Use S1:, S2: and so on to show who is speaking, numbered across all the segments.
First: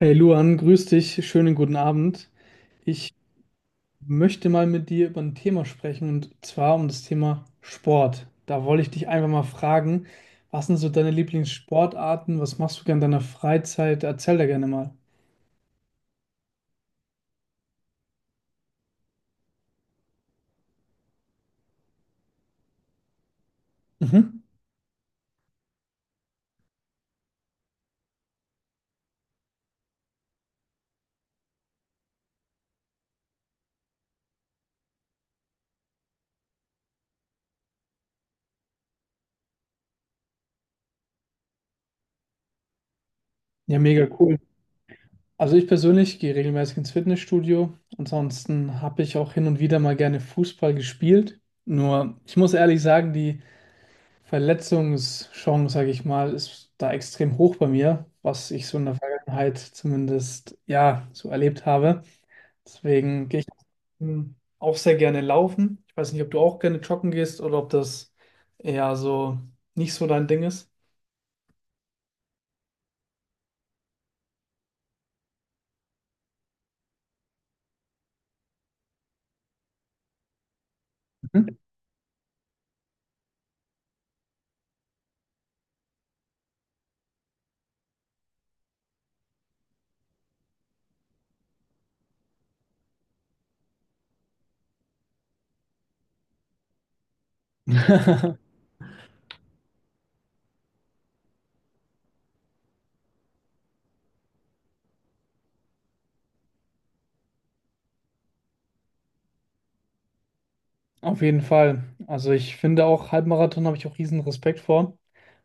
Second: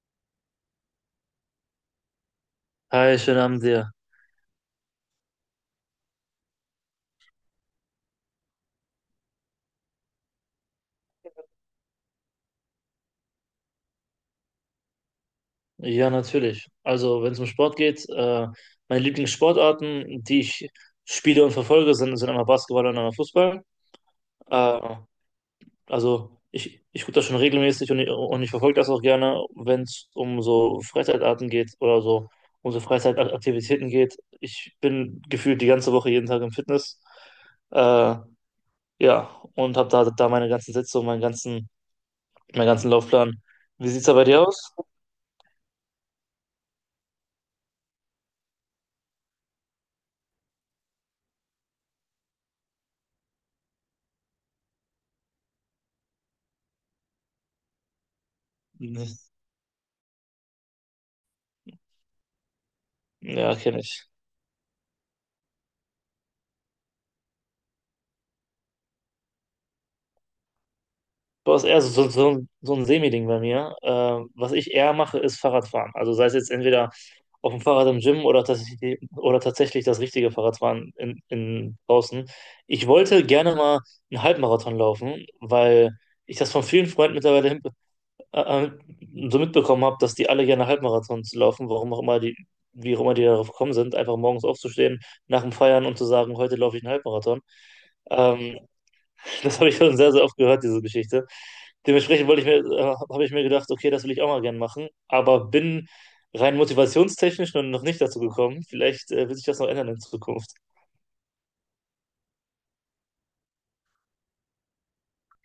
S1: Hey Luan, grüß dich, schönen guten Abend. Ich
S2: Hi, schönen Abend dir.
S1: möchte mal mit dir über ein Thema sprechen und zwar um das Thema Sport. Da wollte ich dich einfach mal fragen, was sind so deine Lieblingssportarten? Was machst du gerne in deiner Freizeit? Erzähl da gerne mal.
S2: Ja, natürlich. Also, wenn es um Sport geht, meine Lieblingssportarten, die ich spiele und verfolge, sind einmal Basketball und einmal Fußball.
S1: Mhm.
S2: Äh, also, ich gucke das schon regelmäßig und ich verfolge das auch gerne. Wenn es um so Freizeitarten geht oder so, um so Freizeitaktivitäten geht. Ich bin gefühlt die ganze Woche jeden Tag im Fitness. Äh, ja, und habe da meine ganzen Sätze und meinen ganzen Laufplan.
S1: Ja,
S2: Wie sieht's
S1: mega
S2: da bei
S1: cool.
S2: dir aus?
S1: Also ich persönlich gehe regelmäßig ins Fitnessstudio. Ansonsten habe ich auch hin und wieder mal gerne Fußball gespielt. Nur, ich muss ehrlich sagen, die Verletzungschance, sage ich mal, ist da extrem hoch bei mir, was ich so in der Vergangenheit zumindest ja so erlebt habe. Deswegen gehe ich
S2: Ja, kenne ich.
S1: auch sehr gerne laufen. Ich weiß nicht, ob du auch gerne joggen gehst oder ob das eher so nicht so dein Ding ist.
S2: Boah, ist eher so, so ein Semi-Ding bei mir. Was ich eher mache, ist Fahrradfahren. Also sei es jetzt entweder auf dem Fahrrad im Gym oder tatsächlich das richtige Fahrradfahren
S1: Mhm.
S2: in draußen. Ich wollte gerne mal einen Halbmarathon laufen, weil ich das von vielen Freunden mittlerweile äh, äh, so mitbekommen habe, dass die alle gerne Halbmarathons laufen, warum auch immer die, wie auch immer die darauf gekommen sind, einfach morgens aufzustehen nach dem Feiern und zu sagen, heute laufe ich einen Halbmarathon. Ähm, Das habe ich schon sehr, sehr oft gehört, diese Geschichte. Dementsprechend habe ich mir gedacht, okay, das will ich auch mal gern machen, aber bin rein motivationstechnisch noch nicht dazu gekommen. Vielleicht wird sich das noch ändern in Zukunft.
S1: Auf jeden Fall. Also ich finde auch Halbmarathon, habe ich auch riesen Respekt vor.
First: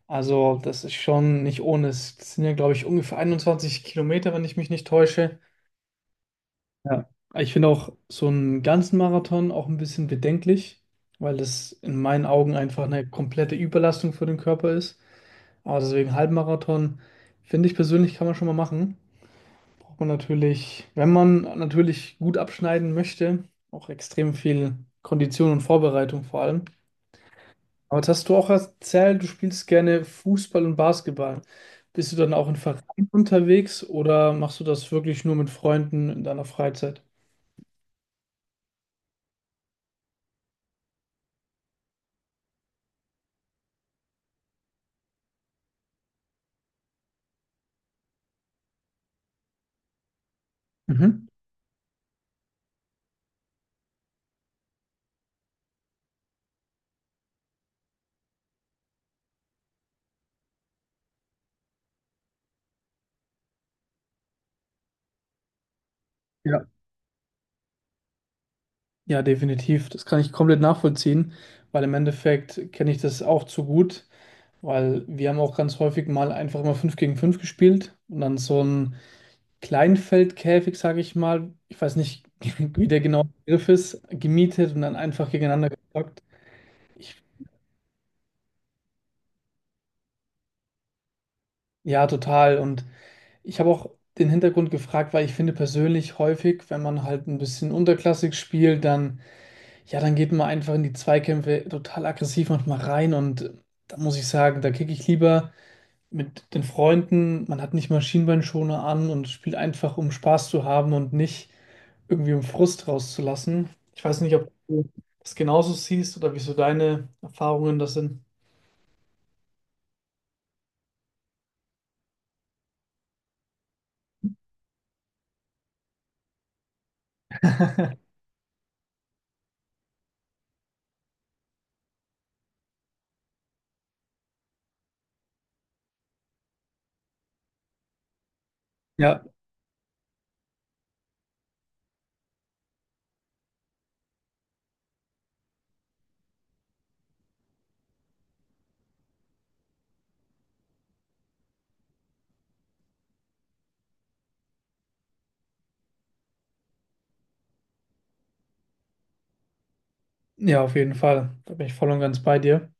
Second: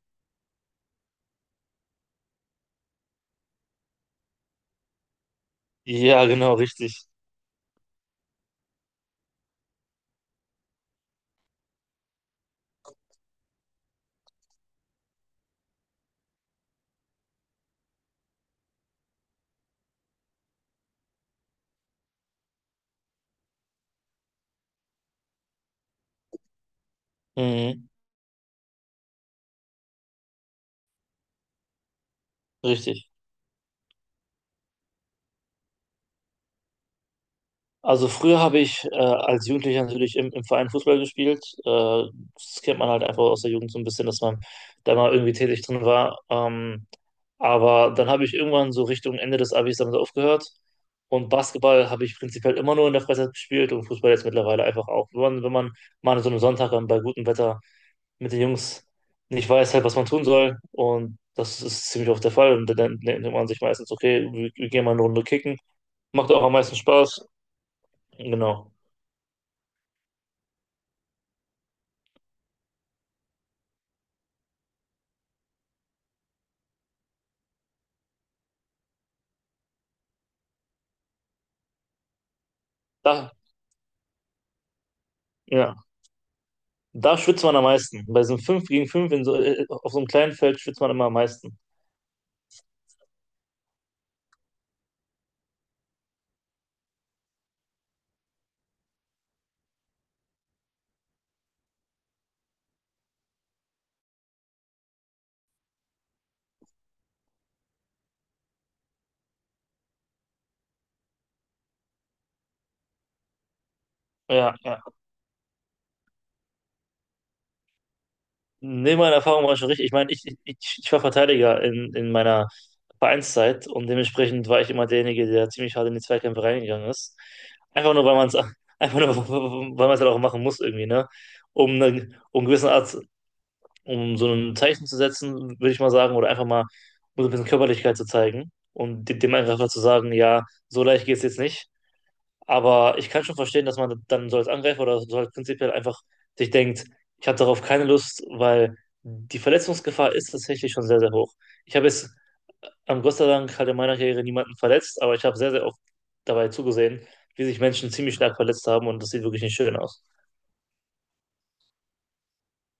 S1: Also das ist schon nicht ohne. Es sind ja, glaube ich, ungefähr 21 Kilometer, wenn ich mich nicht täusche.
S2: Ja, genau, richtig.
S1: Ja, ich finde auch so einen ganzen Marathon auch ein bisschen bedenklich, weil das in meinen Augen einfach eine komplette Überlastung für den Körper ist. Aber deswegen Halbmarathon, finde ich persönlich, kann man schon mal machen. Braucht man natürlich, wenn man natürlich gut abschneiden möchte, auch extrem viel Kondition und Vorbereitung vor allem.
S2: Mhm,
S1: Aber jetzt hast du auch erzählt, du spielst gerne Fußball und Basketball. Bist du dann auch in Vereinen
S2: richtig.
S1: unterwegs oder machst du das wirklich nur mit Freunden in deiner Freizeit?
S2: Also früher habe ich als Jugendlicher natürlich im Verein Fußball gespielt. Das kennt man halt einfach aus der Jugend so ein bisschen, dass man da mal irgendwie tätig drin war. Aber dann habe ich irgendwann so Richtung Ende des Abis damit aufgehört.
S1: Mhm.
S2: Und Basketball habe ich prinzipiell immer nur in der Freizeit gespielt und Fußball jetzt mittlerweile einfach auch. Wenn man mal an so einem Sonntag dann bei gutem Wetter mit den Jungs nicht weiß, halt, was man tun soll. Und das ist ziemlich oft der Fall. Und dann denkt man sich meistens, okay, wir gehen mal eine Runde kicken. Macht auch am
S1: Ja.
S2: meisten Spaß. Genau.
S1: Ja, definitiv. Das kann ich komplett nachvollziehen, weil im Endeffekt kenne ich das auch zu gut, weil wir haben auch ganz häufig mal einfach immer 5 gegen 5 gespielt und dann so ein Kleinfeldkäfig, sage ich mal, ich weiß nicht, wie der genaue
S2: Da,
S1: Begriff ist, gemietet und dann einfach gegeneinander
S2: ja,
S1: gezockt. Ich,
S2: da schwitzt man am meisten. Bei so einem 5 gegen 5 in so, auf so einem kleinen Feld schwitzt man immer am meisten.
S1: ja, total. Und ich habe auch den Hintergrund gefragt, weil ich finde persönlich häufig, wenn man halt ein bisschen unterklassig spielt, dann, ja, dann geht man einfach in die Zweikämpfe total aggressiv manchmal rein und da muss ich sagen, da kicke ich lieber mit den Freunden. Man hat nicht Maschinenbeinschoner an und spielt einfach, um Spaß zu haben und nicht irgendwie um Frust rauszulassen. Ich weiß nicht, ob
S2: Ja, ja.
S1: du das genauso siehst oder wieso deine Erfahrungen das sind.
S2: Nee, meine Erfahrung war schon richtig. Ich meine, ich war Verteidiger in meiner Vereinszeit und dementsprechend war ich immer derjenige, der ziemlich hart in die Zweikämpfe reingegangen ist. Einfach nur, weil man es einfach nur, weil man es halt auch machen muss irgendwie, ne? Um eine gewisse Art, um so ein Zeichen zu setzen, würde ich mal sagen, oder einfach mal um so ein bisschen Körperlichkeit zu zeigen und
S1: Ja,
S2: dem Angreifer zu sagen, ja, so leicht geht es jetzt nicht. Aber ich kann schon verstehen, dass man dann so als Angreifer oder so halt prinzipiell einfach sich denkt, ich habe darauf keine Lust, weil die Verletzungsgefahr ist tatsächlich schon sehr, sehr hoch. Ich habe jetzt, Gott sei Dank, halt in meiner Karriere niemanden verletzt, aber ich habe sehr, sehr oft dabei zugesehen, wie sich Menschen ziemlich stark verletzt haben und das sieht wirklich nicht schön aus.
S1: ja, auf jeden Fall. Da bin ich voll und ganz bei dir.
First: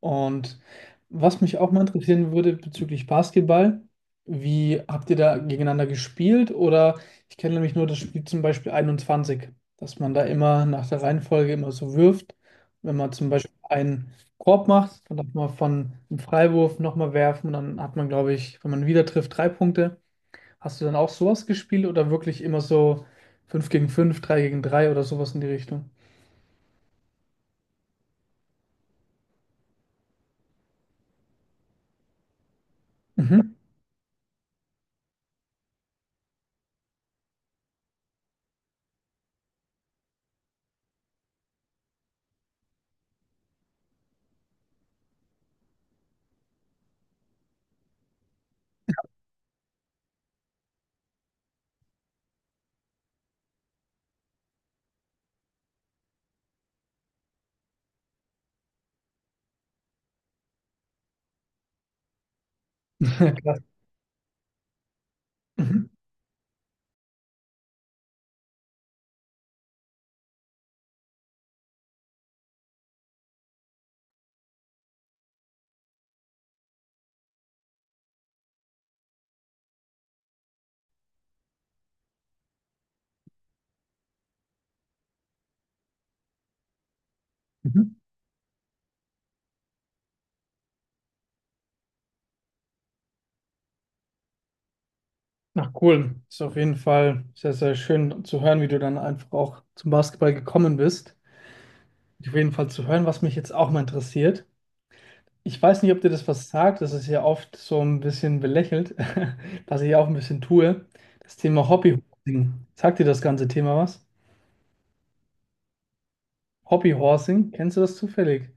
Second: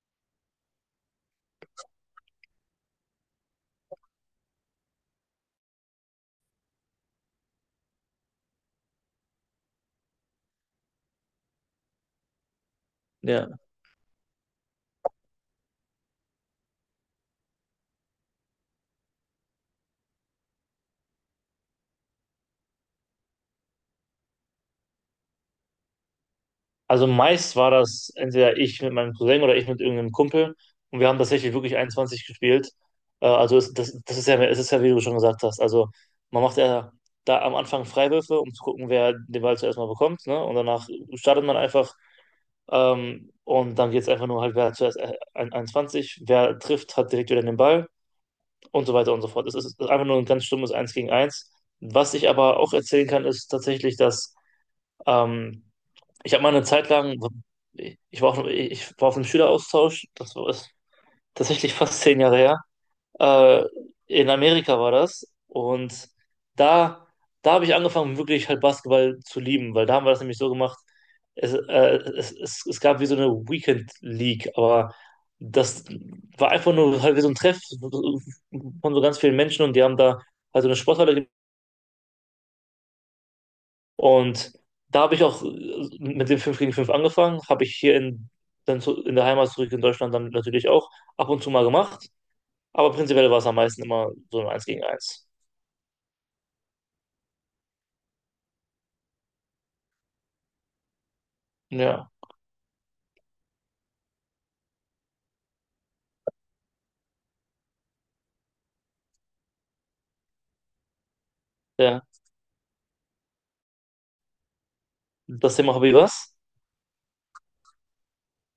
S1: Und was mich auch mal interessieren würde bezüglich Basketball, wie habt ihr da gegeneinander gespielt? Oder ich kenne nämlich nur das Spiel zum Beispiel 21, dass man da immer nach der Reihenfolge immer so wirft. Wenn man zum Beispiel
S2: Ja.
S1: einen Korb macht, dann darf man von einem Freiwurf nochmal werfen und dann hat man, glaube ich, wenn man wieder trifft, drei Punkte. Hast du dann auch sowas gespielt oder wirklich immer so 5 gegen 5, 3 gegen 3 oder sowas in die Richtung?
S2: Also meist war das entweder ich mit meinem Cousin oder ich mit irgendeinem Kumpel. Und wir haben tatsächlich wirklich 21 gespielt.
S1: Mhm.
S2: Das ist ja, es ist ja, wie du schon gesagt hast. Also man macht ja da am Anfang Freiwürfe, um zu gucken, wer den Ball zuerst mal bekommt. Ne? Und danach startet man einfach. Und dann geht es einfach nur halt, wer hat zuerst 21, wer trifft, hat direkt wieder den Ball und so weiter und so fort. Es ist einfach nur ein ganz stummes Eins gegen eins. Was ich aber auch erzählen kann, ist tatsächlich, dass ähm, ich habe mal eine Zeit lang, so, ich war auf einem Schüleraustausch, das war ist tatsächlich fast 10 Jahre her.
S1: Krass.
S2: Äh, in Amerika war das.
S1: Mhm.
S2: Und da, da habe ich angefangen, wirklich halt Basketball zu lieben, weil da haben wir das nämlich so gemacht. Es, äh, es gab wie so eine Weekend League, aber das war einfach nur halt wie so ein Treff von so ganz vielen Menschen und die haben da halt so eine Sporthalle. Und da habe ich auch mit dem 5 gegen 5 angefangen, habe ich hier in, dann zu, in der Heimat zurück in Deutschland dann natürlich auch ab und zu mal gemacht, aber prinzipiell war es am meisten immer so ein eins gegen eins.
S1: Na cool, ist auf jeden Fall sehr, sehr schön zu hören, wie du dann einfach auch zum Basketball gekommen bist.
S2: Ja,
S1: Auf jeden Fall zu hören, was mich jetzt auch mal interessiert. Ich weiß nicht, ob dir das was sagt, das ist ja oft so ein bisschen belächelt, was ich auch ein bisschen tue. Das Thema
S2: ja.
S1: Hobbyhorsing. Sagt dir das ganze Thema was?
S2: Das Thema Hobby was?
S1: Hobbyhorsing, kennst du das zufällig?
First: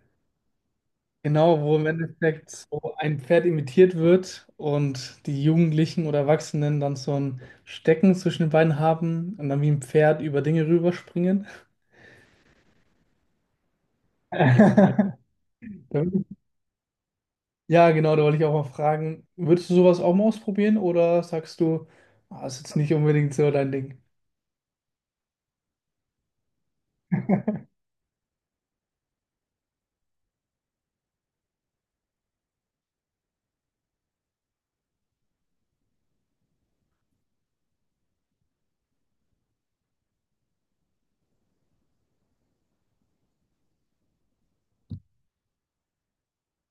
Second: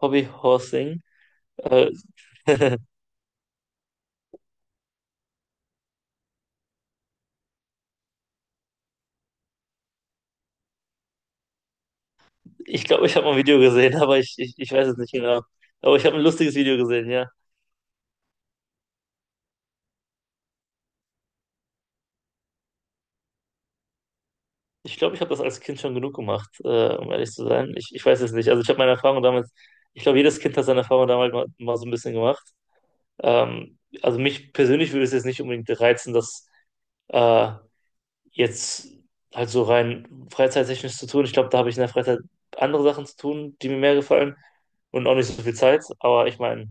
S2: Hobby Horsing.
S1: Genau, wo im
S2: Äh,
S1: Endeffekt so ein Pferd imitiert wird und die Jugendlichen oder Erwachsenen dann so ein Stecken zwischen den Beinen haben und dann wie ein Pferd über Dinge rüberspringen.
S2: ich glaube, ich habe mal ein Video gesehen, aber ich weiß es nicht genau. Aber ich habe ein lustiges Video gesehen, ja.
S1: Ja, genau, da wollte ich auch mal fragen, würdest du sowas auch mal ausprobieren oder sagst du, ah, ist jetzt nicht unbedingt so dein Ding?
S2: Ich glaube, ich habe das als Kind schon genug gemacht, um ehrlich zu sein. Ich weiß es nicht. Also ich habe meine Erfahrung damals, ich glaube, jedes Kind hat seine Erfahrung damals mal, mal so ein bisschen gemacht. Also mich persönlich würde es jetzt nicht unbedingt reizen, das äh, jetzt halt so rein freizeittechnisch zu tun. Ich glaube, da habe ich in der Freizeit andere Sachen zu tun, die mir mehr gefallen und auch nicht so viel Zeit. Aber ich meine,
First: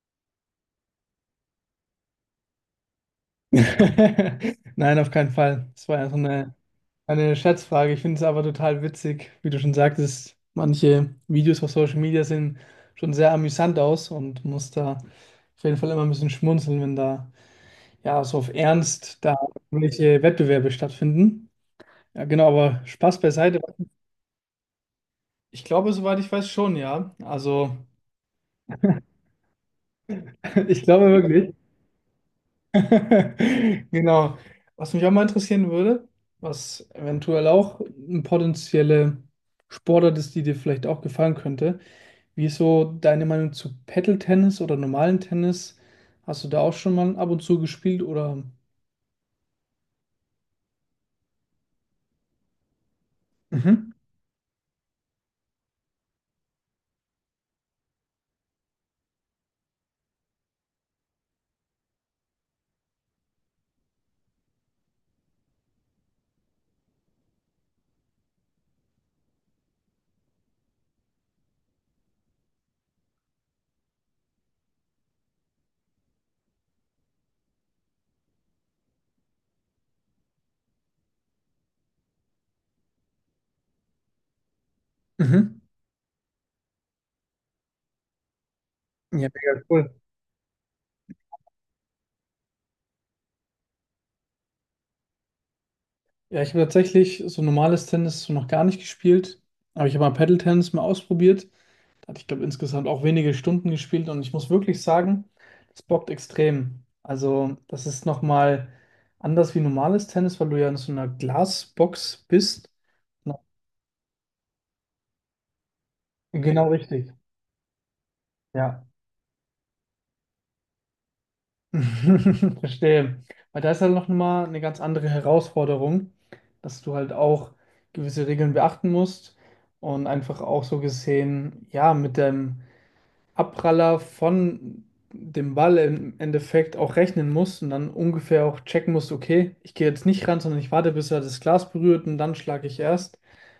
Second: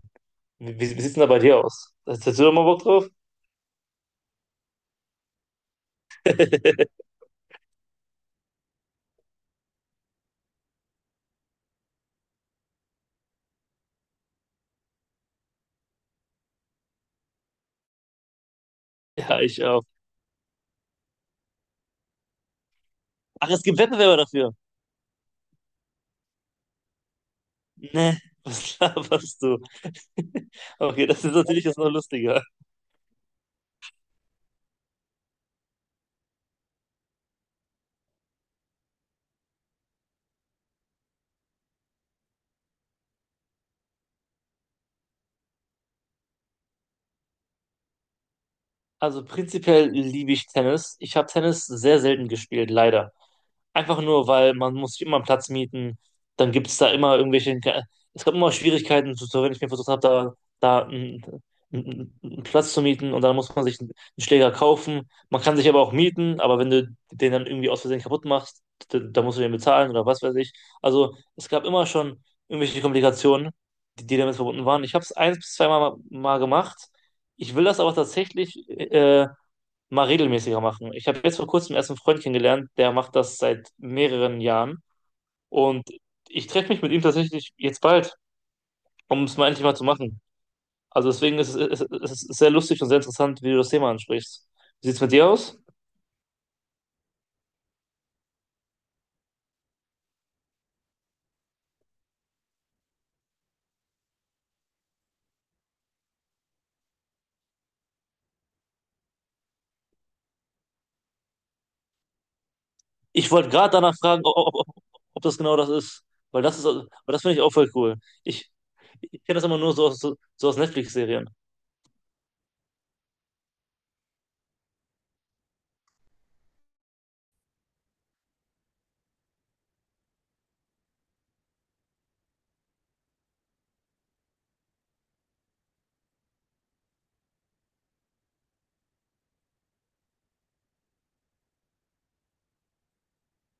S2: wie sieht es denn da bei dir aus? Hast du da mal Bock drauf?
S1: Nein, auf keinen Fall. Das war ja so eine Scherzfrage. Ich finde es aber total witzig, wie du schon sagtest, manche Videos auf Social Media sehen schon sehr amüsant aus und muss da auf jeden Fall immer ein bisschen schmunzeln, wenn da ja so auf Ernst da
S2: Ja, ich auch.
S1: irgendwelche Wettbewerbe stattfinden. Ja, genau, aber Spaß
S2: Ach,
S1: beiseite.
S2: es gibt Wettbewerber dafür.
S1: Ich glaube, soweit ich weiß, schon, ja. Also.
S2: Ne, was laberst du?
S1: Ich
S2: Okay,
S1: glaube
S2: das ist
S1: wirklich.
S2: natürlich jetzt noch lustiger.
S1: Genau. Was mich auch mal interessieren würde, was eventuell auch eine potenzielle Sportart ist, die dir vielleicht auch gefallen könnte. Wie ist so deine Meinung zu Paddle-Tennis oder normalen Tennis? Hast du da auch schon mal ab und zu gespielt oder?
S2: Also prinzipiell liebe ich Tennis. Ich habe Tennis sehr selten gespielt, leider.
S1: Mhm.
S2: Einfach nur, weil man muss sich immer einen Platz mieten. Dann gibt es da immer irgendwelche. Es gab immer Schwierigkeiten, so so wenn ich mir versucht habe, da, da einen, einen einen Platz zu mieten und dann muss man sich einen Schläger kaufen. Man kann sich aber auch mieten, aber wenn du den dann irgendwie aus Versehen kaputt machst, da musst du den bezahlen oder was weiß ich. Also es gab immer schon irgendwelche Komplikationen, die damit verbunden waren. Ich habe es eins bis zweimal mal gemacht. Ich will das aber tatsächlich mal regelmäßiger machen. Ich habe jetzt vor kurzem erst einen Freund kennengelernt, der macht das seit mehreren Jahren.
S1: Mhm.
S2: Und ich treffe mich mit ihm tatsächlich jetzt bald, um
S1: Ja,
S2: es mal
S1: mega
S2: endlich mal zu
S1: cool.
S2: machen. Also deswegen ist es sehr lustig und sehr interessant, wie du das Thema ansprichst. Wie sieht es mit dir aus?
S1: Ja, ich habe tatsächlich so normales Tennis so noch gar nicht gespielt, aber ich habe mal Paddle-Tennis mal ausprobiert. Da hatte ich, glaube, insgesamt auch wenige Stunden gespielt und ich muss wirklich sagen, das bockt extrem. Also, das ist nochmal anders wie normales Tennis, weil du ja in so einer Glasbox bist.
S2: Ich
S1: Na,
S2: wollte gerade danach fragen, ob das genau das ist. Weil das ist,
S1: genau
S2: weil
S1: richtig.
S2: das finde ich auch voll cool. Ich,
S1: Ja.
S2: ich kenne das immer nur so aus, so aus Netflix-Serien.
S1: Verstehe. Weil da ist halt noch mal eine ganz andere Herausforderung, dass du halt auch gewisse Regeln beachten musst und einfach auch so gesehen, ja, mit dem Abpraller von dem Ball im Endeffekt auch rechnen muss und dann ungefähr auch checken muss. Okay, ich gehe jetzt nicht ran, sondern ich warte, bis er das Glas berührt und dann schlage ich erst.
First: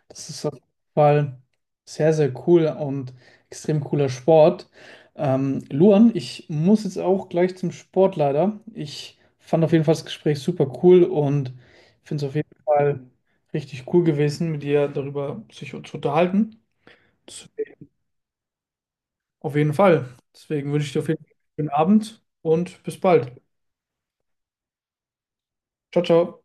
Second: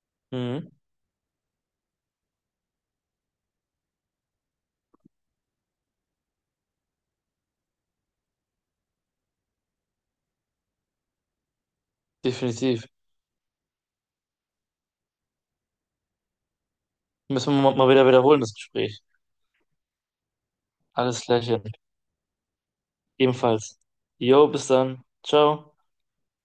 S1: Das ist auf jeden
S2: Mhm,
S1: Fall sehr, sehr cool und extrem cooler Sport. Luan, ich muss jetzt auch gleich zum Sport leider. Ich fand auf jeden Fall das Gespräch super cool und finde es auf jeden
S2: definitiv.
S1: Fall richtig cool gewesen, mit dir darüber sich zu unterhalten.
S2: Müssen wir mal wieder wiederholen, das Gespräch.
S1: Auf jeden Fall. Deswegen wünsche ich dir auf
S2: Alles
S1: jeden Fall einen
S2: Gleiche.
S1: schönen Abend und bis bald.
S2: Ebenfalls. Jo, bis dann. Ciao.
S1: Ciao, ciao.